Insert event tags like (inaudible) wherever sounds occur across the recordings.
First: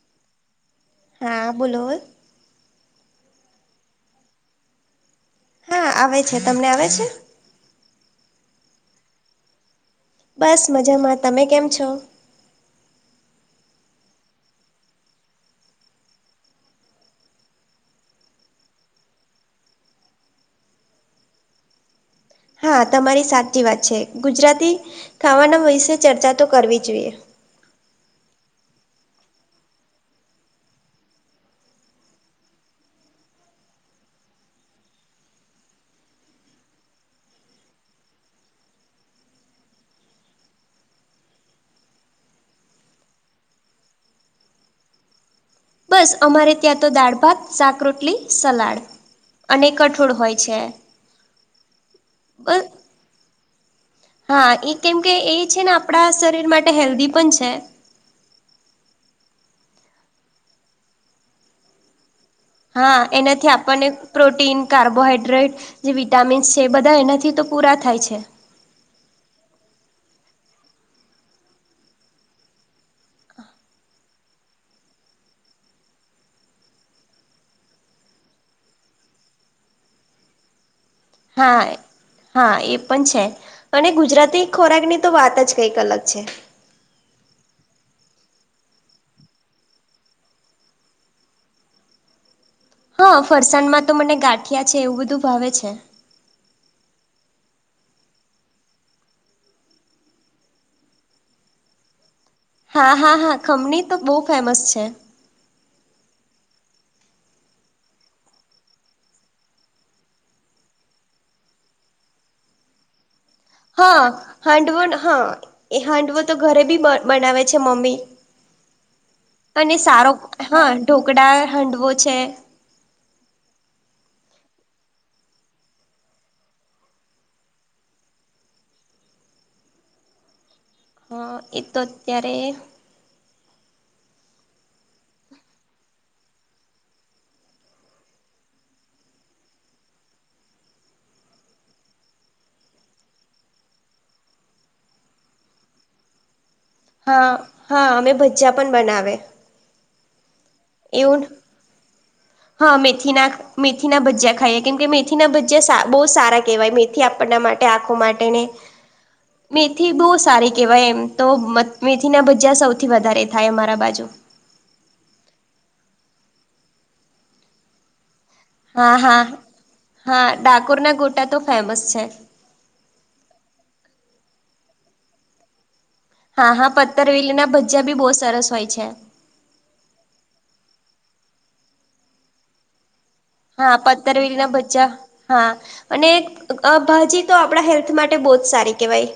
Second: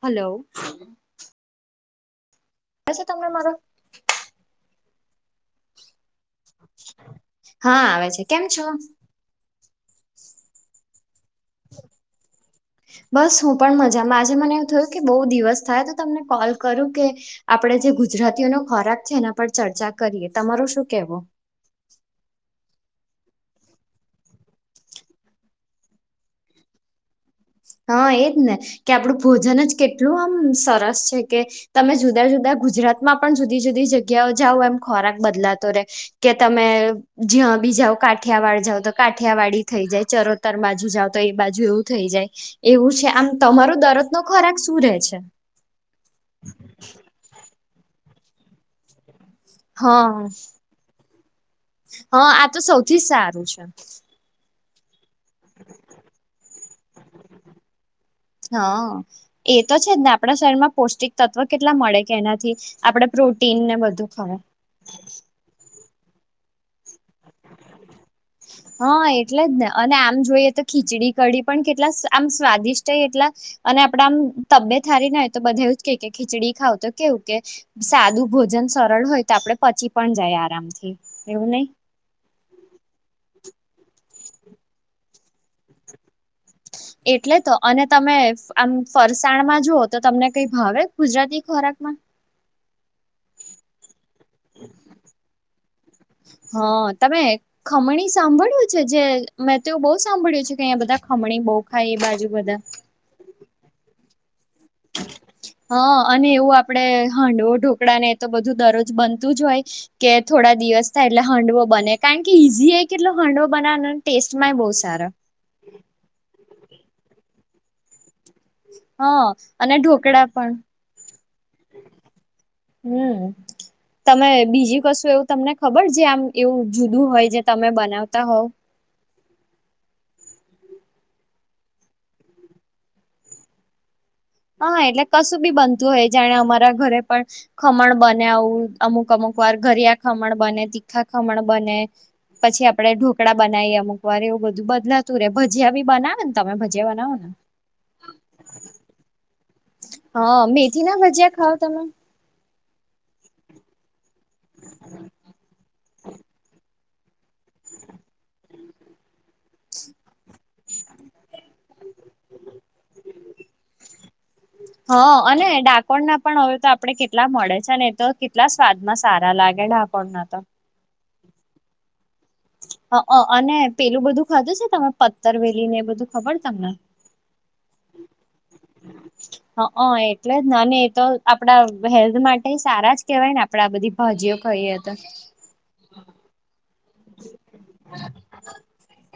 Hello. હા બોલો. (unintelligible) તમને માર હા આવે છે તમને આવે છે. હા આવે છે કેમ છો. બસ મજામાં તમે કેમ છો. (inaudible) બસ હું પણ મજામાં આજે મને એવું થયું કે બહુ દિવસ થાય તો તમને કોલ કરું કે. આપણેે જે ગુજરાતીઓનોો ખોરાક છે એના પર ચર્ચા કરીએ તમારો શું કેવો. હા તમારી સાચી વાત છે ગુજરાતી ખાવાના વિશે ચર્ચા તો કરવી જોઈએ. હા એજ ને કે આપડું ભોજન જ કેટલું આમ સરસ છે કે. તમે જુદા જુદા ગુજરાતમાં પણ જુદી જુદી જગ્યાઓ જઓ એમ ખોરાક બદલાતો રહેે. કે તમે જ્યાં બી જાઓ કાઠિયાવાડ જાઓ તો કાઠિયાવાડી થઈ જાય ચરો. તાર બાજુ જાવ તો એ બાજુ એવું થઈ જાય એવું છે આમ તમારું દરદ નો ખોરાક શું રે છે. બસ અમારે ત્યાં તો દાળ ભાત સાાક રોટલી સલાડ. અને કઠોળ હા હોય છે. હા આ તો બસ સૌથી સારું છે. હા એ કેમ કે એ છે ને આપણા શરીર માટે હેલ્ધી પણ છે હા એ તો છે જ ને આપણા શરીરમાં પૌષ્ટિક તત્વ કેટલા મળે કે એનાથી. હા આપડે એનાથી પ્રોટીન ને આપણને બધું ખવાય પ્રોટીન. કાર્બોહાઈડ્રેટ જે વિટામિન્સ છે એ બધા એનાથી તો પૂરા થાય છે. હા એટલે જ ને અને આમ જોઈએ તો ખીચડી કડીી પણ કેટલા આમ સ્વાદિષ્ટ એટલા. અને આપડે આમ તબિયત હારી ના હોય તો બધા એવુંજ કે કે ખીચડી ખાવ તો કેવું કે. સાદું ભોજન સરળ હોય તો આપડે પછી પણ જઈ આરામથી. એવું નહી હા. હા એ પણ છે અને ગુજરાતી ખોરાકની તો વાત જ કઈક અલગ છે. એટલે તો અને તમે આમ ફરસાણમાં જુઓ તો તમને કઈ ભાવે ગુજરાતી ખોરાકમાં. હા ફરસાણમાં તો મને ગાંઠિયા છે એવું બધું ભાવે છે. હા તમે ખમણી સાંભળ્યું છે જે મેં તો બહુ સાંભળ્યું છે કે અહીંયા બધા ખમણી બહુ ખાય એ બાજુ બધા હા હા હા ખમણી તો બહુ ફેમસ છે હા અને એવું આપડે હાંડવો ઢોકળા ને એ તો બધું દરરોજ બનતું જ હોય કે થોડા દિવસ થાય એટલે હંડવો બને કારણ કે ઈઝી કેટલો હંડો બનાવાનો હા ટેસ્ટ માંય બહુ હાંડવો સારો હા એ હાંડવો તો ઘરે બી બનાવે છે મમ્મી હા અને સારો ઢોકળા પણ હા ઢોકળા હાંડવો છે હમ તમે બીજી કશું એવું તમને ખબર જે આમ એવું જુદું હોય જે તમે બનાવતા હોવ હા એ તો અત્યારે હા એટલે કશું બી બનતું હોય જાણે અમારા ઘરે પણ ખમણ બને આવું અમુક અમુક વાર ઘરિયા ખમણ બને તીખા ખમણ બને પછી આપડે ઢોકળા બનાવીએ અમુક વાર એવું બધું બદલાતું રે ભજીયા બી બનાવે ને તમે ભજીયા બનાવો ને હા હા અમે ભજ્જા પણ બનાવે હા મેથી ના એવું ભજયા ખાાવ તમે હા મેથીના મેથીના ભજયા ખાઈએ કેમ કે મેથીના ભજયા બહ સારા કહેવાય થી આપણના માટે આંખો માટેને મેથી બહુ સારી કેહેવાય એમ તો મેથીના ભજા સૌથી વધારે થાય અમારા બાજુ હ અને ડાકોણ ના પણ હવે તો આપડણે કેટલા મળે છે ને એ તો કેટલા સ્વાદ માં સારા લાગે આપણને તો ડાકોર ના ગોટા તો ફેમસ છે હ અને પેલું બધું ખાધું છે તમે પથ્થર વેલી ને એ બધું ખબર હા તમને હા પથરવેલી ના ભજા બી બહ સરસ હોય છે હ એટલે જ એ તો આપડા હેલ્થ માટે સારા જ કેવાય ને આપડે આ હા બધી ભાજીઓ પત્તરવેલીના કાઈએ તો ભજીયા હા અને ભાજી તો આપણા હેલ્થ માટે બહુ જ સારી કેવાય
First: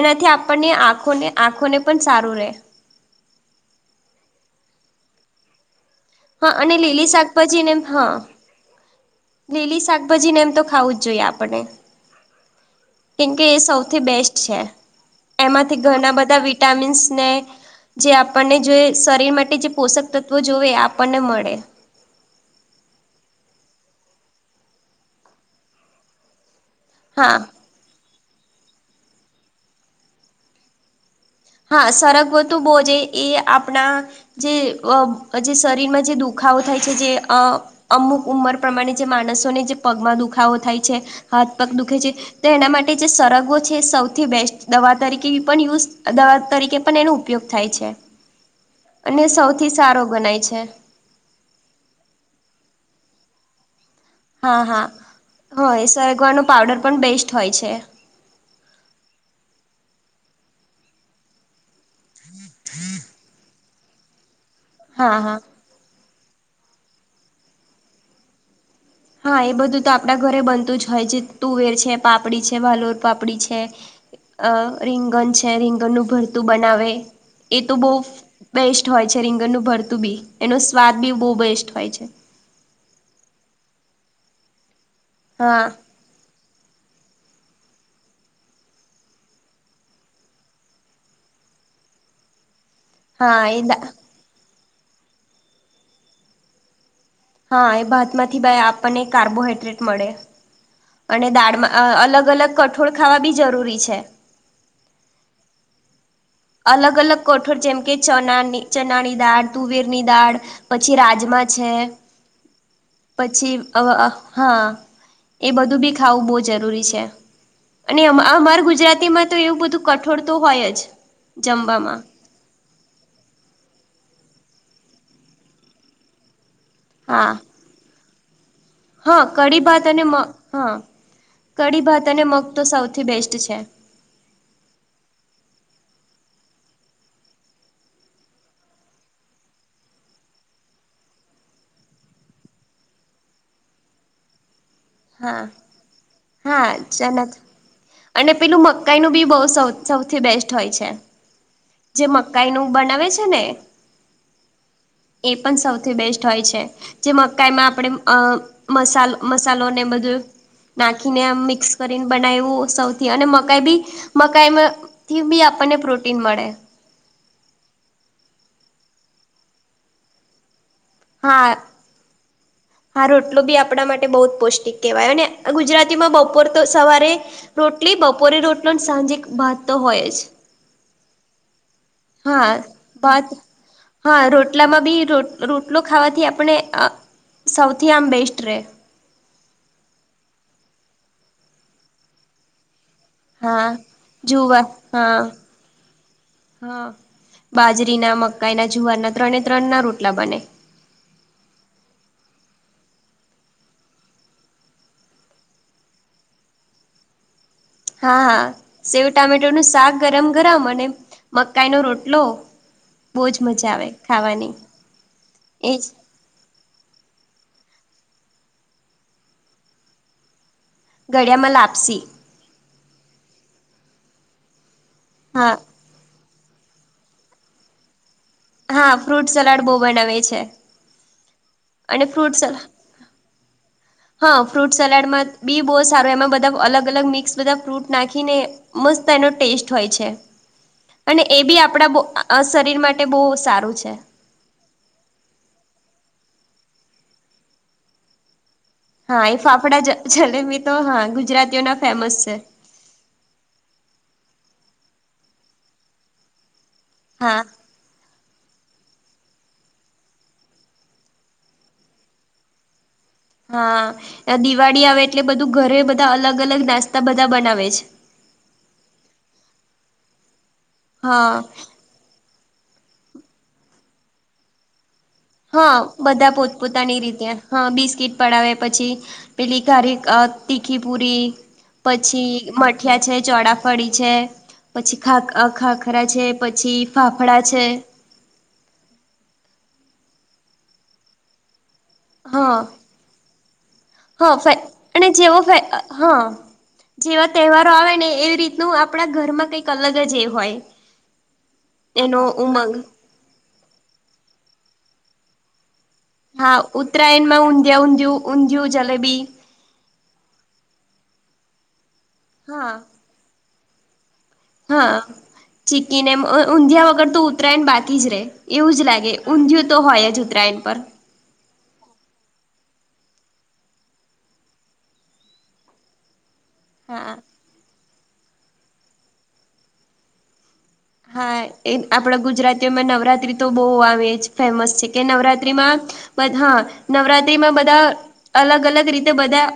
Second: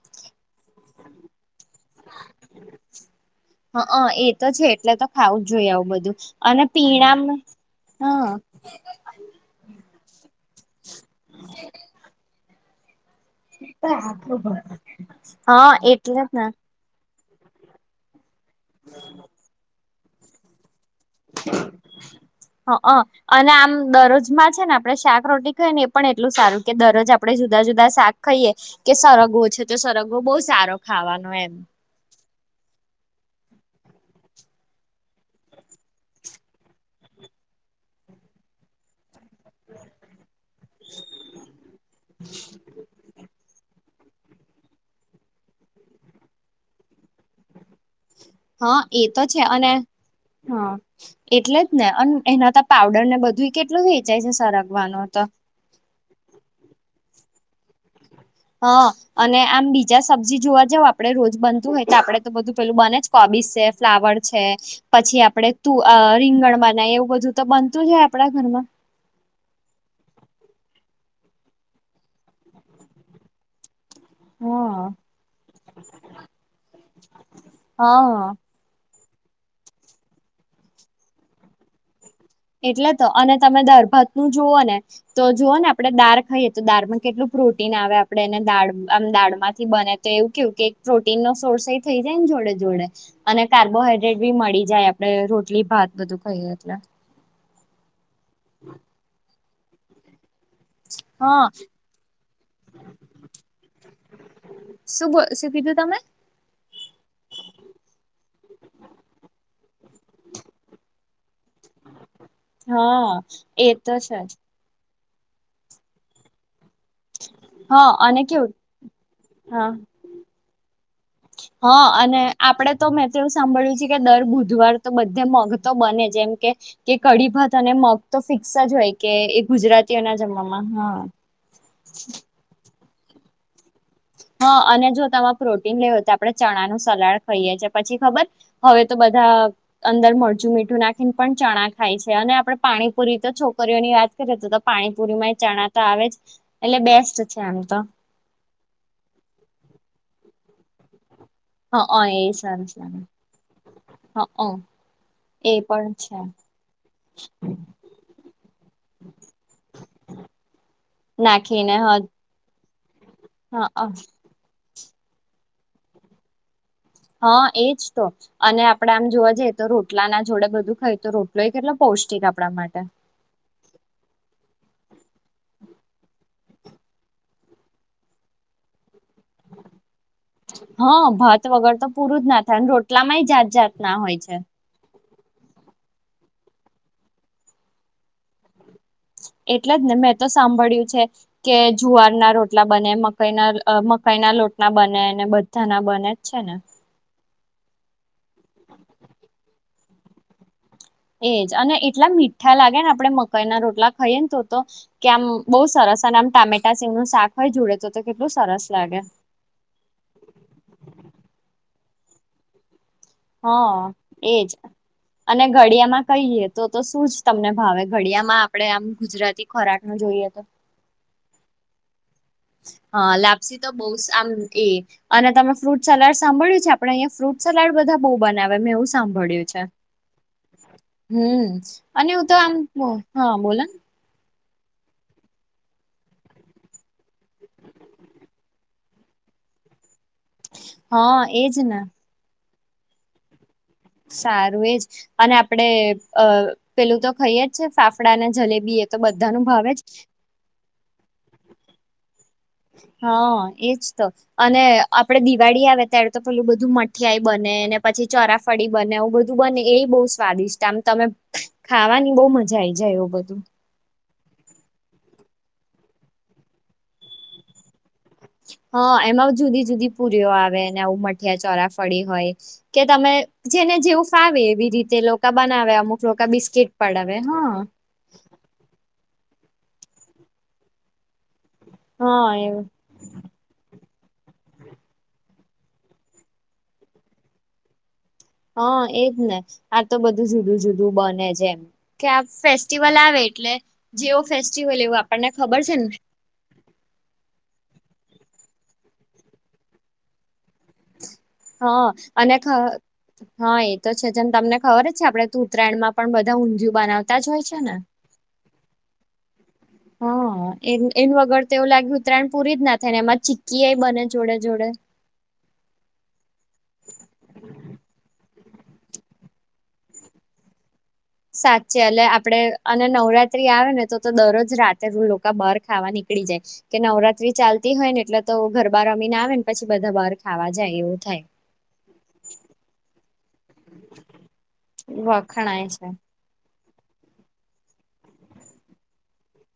એનાથી આપણને આખો આંખોને પણ સારું રહેે હા એ તો છે એટલે તો ખાવું જ જોઈએ આવું બધું હા અને લીલી પીણામાં શાકભાજીને હા લીલી શાકભાજી ને એમ તો ખાવું જ જોઈએ આપણે કેમકે એ સૌથી બેસ્ટ છે એમાંથી હ ઘણા એટલે જ બધા ને વિટામિન્સને જે આપણને જો શરીર માટે જે પોષક તત્વો જોવે એ આપણને મળે હ અને આમ દરરોજમાં છે ને આપડે શાક રરોટી ખાય ને એ પણ એટલું સારું કે દરરોજ આપડે હા જુદા જુદા શા ખઈએ કે સરગો છે તો સરગો બહુ સારો ખાવાનો એમ હા સરગવો હતુ બોજે એ આપણા જે જે શરીરમાં જે દુખાવો થાય છે જે અમુક ઉંમર પ્રમાણે જે માણસોને જે પગમાં દુખાવો થાય છે હાથ પગ દુઃખે છે તો એના માટે જે સરગવો છે સૌથી બેસ્ટ દવા તરીકે પણ યુઝ દવા તરીકે પણ એનો ઉપયોગ થાય છે હ એ તો અને છે સૌથી સારો ગનાય હ છે એટલે જ ને અને એના તો પાવડર ને બધું કેટલું વેચાય છે સરગવાનું તો હય સરગવાનું પાવડર પણ બેસ્ટ હોય છે હા અને આમ બીજા સબ્જી જોવા જાવ આપણે રોજ બનતું હોય તો આપડે તો બધું પેલું બને જ કોબીસ છે ફ્લાવર છે હા પછી હા આપણે તું રીંગણમાં ના એવું બધું તો બનતું જ આપણા ઘરમાં હા એ બધું તો આપણા ઘરે બનતું જ હોય જે તુવેર છે પાપડી છે વાલોર પાપડી છે અ હા રીંગનણ છે રીંગણનું ભરતું બનાવે એ તો બહ હા બેસ્ટ હોય છે રીંગણનુંદ ભરતું બી એનો સ્વાદ બી બહુ બેસ્ટ હોય છે એટલે તો અને તમે દારભાત નું જુઓ ને તો જુઓ હા ને આપણે ડાર્ક થઈએ તો દાળમાં કેટલું પ્રોટીન આવે આપણે એને દાળ આમ દાળમાંથી બને તો એવું કેવું કે પ્રોટીન નો સોર્સ એ થઈ જાય ને જોડે જોડે અને હા એ કાર્બોહાઈડ્રેટ ભી મળી જાય આપણે રોટલી ભાત બધું ખાય એ એટલે હા એ ભાતમાંથી આપણને કાર્બોહાઈડ્રેટ મળે અને હા દાળમાં અલગ અલગ કઠોળ ખાવા બી જરૂરી છે શુ શું કીધું તમે અલગ અલગ કોઠળ જેમ કે ચનાની ચનાની દાળ તુવેરની દાળ પછી રાજમા છે હા પછી એ તો છે જ હા એ બધું બી ખાવું બહુ જરૂરી છે હા અને કેવું અમાર ગુજરાતીમાં તો એવું હા બધું છોડ તો હોય જ હા જમવામાં અને આપડે તો મેં તો એવું સાંભળ્યું છે કે દર બુધવાર તો બધે મગ તો બને જેમ કે કે કડી હા ભાત અને મગ તો ફિક્સ જ હોય કે હા એ કઢી ભાત અને ગુજરાતીઓના જમવામાં હા કઢી ભાત અને મગ તો સૌથી બેસ્ટ છે હા અને જો તમામે પ્રોટીન લેવુ હોય તો આપણે ચણા નું સલાડ ખાઈએ છે પછી ખબર હવે તો બધા અંદર મરચું મીઠું નાખીને પણ ચણા ખાય છે અને આપડે પાણીપુરી તો છોકરીઓની વાત કરીએ તો પાણીપુરી માંય હા ચણા તો આવે જ હા એટલે બેસ્ટ જનત છે આમ તો અને પેલું મકાઈનું બી બહ સૌથી બેસ્ટ હોય છે હ જે એ મકાઈનું સરસ લાગે બનાવે છે ને? હ એ પણ સૌથી બેસ્ટ હોય છે. જે મકાઈમાં આપણે અ મ મસાલોને નાખીને મિક્સ નાખીને હ કરી બનાવ સૌથી અને મકાઈ બી હ કાઈમથી બી આપણને પ્રોટીન મળે હા એજ તો અને આપડે આમ જોવા જઈએ તો રોટલા ના જોડે બધું ખાય તો રોટલો હા એ કેટલો પૌષ્ટિક આપણા માટે. હા રોટલો બી આપણા માટે એ બઉ પૌષ્ટિક કેહવાય અને ગુજરાતીમાં બપોર તો સવારે રોટલી, બપોરે રોટલો ને સાંજે ભાત તો હોય અ જ. હ, ભાત વગર તો પૂરું જ ના હા થાય ને રોટલામાંય જાત જાત ના હોય છે. એટલામાં બી રોટ રોટલો ખાવાથી આપણે અ સૌથી આમ બેસ્ટ રેહ. એટલે જ ને, મેં તો સાંભળ્યું છે કે જુવાર ના રોટલા બને, મ કાઈ ના હા મકાઈ ના જુવાર લોટના બને હા ને બધા ના બને જ છે ને? હા બાજરીના, મકાઈના, જુવારના ત્રણે ત્રણ ના રોટલા બને. એજ અને એટલા મીઠા લાગે ને આપણે મકાઈ ના રોટલા ખાઈએ ને તો તો. કે આમ બઉ સરસ અને આમ ટામેટા સેવનું શાક હોય જોડે તો તો કેટલું હા સરસ લાગે સેવ ટામેટોનું શાક ગરમ ગરમ અને મકાઈનો રોટલો બહુ જ મજા આવે હ એજ ખાવાની અને એ જ ઘડિયાના કહીએ તો શું જ તમને ભાવે ઘડિયામાં આપણે આમ ગુજરાતી ખોરાક નું જોઈએ તો ઘડ્યામાંલ લાપસી. હા લાપસી તો બઉ સ આમ એ અને તમે હા ફ્રૂટ સલાડ સાંભળ્યું છે આપડ અંયા ફ્રૂટ સલાડ બધા બઉ બના વે મેં હા એવું ફ્રૂટ સાંભળ્યું છે. સલાડ બહુ બનાવે છે હમ્મ, અને હું ફ્રૂટ તો આમ સલા હા હ બોલોન. હા ફ્રૂટ સલાડમાં બી બહુ સારો એમાં બધા અલગ અલગ મિક્સ બધા ફ્રૂટ નાખીને મસ્ત એનો ટેસ્ટ હોય છે, હા અને એ એજ બી ને આપડા બો અ શરીર માટે બઉ સારું છે. સારું એજ અને આપડે અ પેલું તો ખાઈએ જ છે ફાફડા અને જલેબી એક હા એ ફાફડા જલેબી તો હા ગુજરાતીઓ ના ફેમસ છે. હા એજ તો અને આપડે દિવાળી આવે ત્યારે તો પેલું બધું મ ઠિયાઈ હા બને ને પછી ચરાફળી બને એવું બધું બને એ બઉ સ્વાદિષ્ટ આમ તમે ખાવાની બહુ મજા આઈ જાય એવું બધું. હા દિવાળી આવે એટલે બધું ઘરે બધા અલગ અલગ નાસ્તા બધા બનાવે છે. હા એમાંઉ જુદી જુદી પુરીઓ આવે ને આવું હા મઠિયા, ચોરા ફડી હોય, કે તમે જેને જેવું ફાવે એવી રીતે હ બનાવે અમુક લોકો બધા પોત બિસ્કીટ પોતાની પડાવે રીતે, હા બિસ્કીટ પડાવે પછી પેલી કારેક તીખી પૂરી, પછી હા એ મ મઠિયા છે, ચોડાફળી છે. પછી ખા અ ખાખરા છે, પછી ફાફડા છે. હા એજ ને આ તો બધું જુદું જુદું બને જ એમ. કે આ હા ફેસ્ટિવલ આવે એટલે જેવો હા ફેસ્ટિવલ એવું અને આપણને જેવો ખબર છે ને હા જેવા તેહવારો આવે ને એવી રીતનું આપણા ઘરમાં કંઈક અલગ જ એ હોય. હા, એનો અને ખ અ ઉમંગ હા એ તો છે જ અન તમને ખબર જ છે આપડે તું ઉત્તરાયણમાં પણ બધા હા ઊંધિયું બનાવતા જ હોય ઉત્તરાયણમાં છે ને ઊંધિયા ઊંધિયુ ઊંધિયું જલેબી. હા એન એનું વગર તો એવું લાગ્યું ઉત્તરાયણ પૂરી જ હા ના થાય ને એમાં ચીકી એ બને જોડે જોડે હા ચીકીને એમ ઊંધિયા વગર તો ઉતરાણ ને બાકી જ રે. એવું જ લાગે. ઊંધિયું તો હોય જ ઉત્તરાયણ પર. સાચે એટલે આપડે અને નવરાત્રી આવે ને તો તો દરરોજ રાતે દુ લોકો બાર ખાવા નીકળી જાય. કે હા નવરાત્રી ચાલતી હોય ને એટલે તો ગરબા રમીને આવે ને પછી બધા બહાર ખાવા જાય એ હા એ આપડા ગુજરાતીઓમાં નવરાત્રી તો બઉ આવે જ ફેમસ છે કે થાય વખણાય નવરાત્રીમાં છે પણ હા નવરાત્રીમાં બધા અલગ અલગ રીતે બધા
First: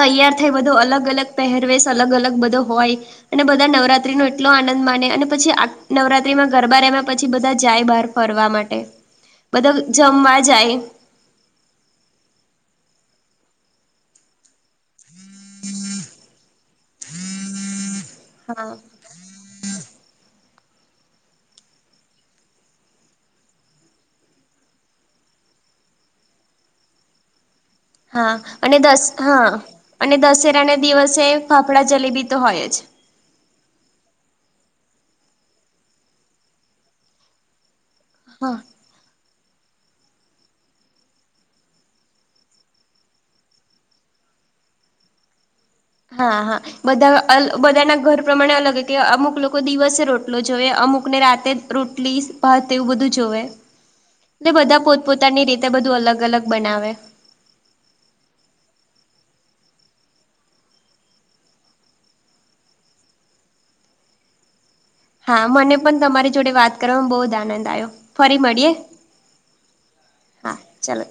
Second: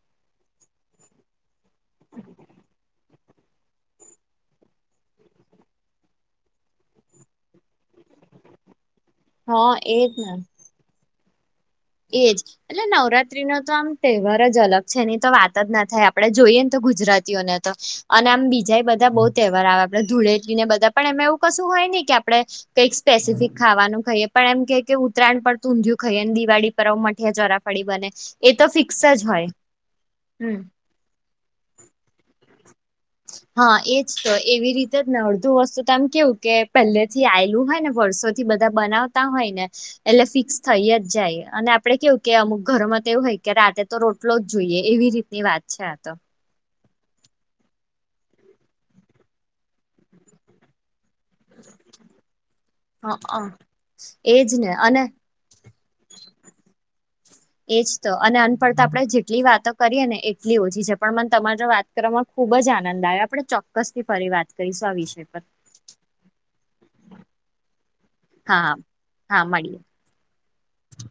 તૈયાર થાય બધો અલગ અલગ પેહેરવેશ અલગ અલગ બધો હોય. અને બધા નવરાત્રી નો એટલો આનંદ માને અને પછી નવરાત્રીમાં ગરબા રેવા પછી બધા જાય બહાર ફરવા માટે. હા બધા એજ ને જમવા જાય. એજ એટલે નવરાત્રી નો તો આમ તહેવાર જ અલગ છે. તો વાત જ ના થાય આપડે જોઈએ ને તો ગુજરાતીઓને તો અને આમ હા બીજા બધા બ તહેવાર આવે આપડે ધૂળે એટલી ને બધા પણ એમાં એવું કશું હોય ને કે આપડે કંઈક સ્પેસિફિક ખવાનું ખાઈએ પણ એમ કે કે ઉત્તરાયણ પર ઊંધયું ખાઈએ ને દિવાળી મઠીયા (unintelligible) હા અને દસ હા અને હમ દશેરા ના દિવસે ફાફડા જલેબી તો હોય જ. હા એજ તો એવી રીતે જ ને અડધું વસ્તુ તો આમ કેવું કે પહેલે થી આવેલું હોય ને વર્ષોથી હા બધા બનાવતા હોય ને એટલે ફિક્સ થઈ જ જાય અને આપડે કેવું કે અમુક ઘરમાં તો એવું હોય કે રાતે તો રોટલો જ જોઈએ એવી રીતે ની વાત છે. તો હા, હા. બધા બધાના ઘર પ્રમાણે અલગ કે અમુક લોકો દિવસે રોટલો જોઈએ અમુકને રાત રોટલી ભાત એવું હ બધું જોવે એજ ને બધા પોત અને પોત (unintelligible) ની રીતે બધું અલગ અલગ બનાવે. એજ તો અને અનફળતા આપડણે જેટલી વાતો કરીએ ને એટલી ઓછી છે પણ મન તમારે વાત ખુબ જ આનંદ આવે આપણે ચોક્કસ થી ફરી વાત કરીશું આ વિશે. હા મને પણ તમારી જોડે વાત કરવામાં બહુ જ આનંદ આવ્યો ફરી મળીએે. હા હા મળીએ હા ચાલો.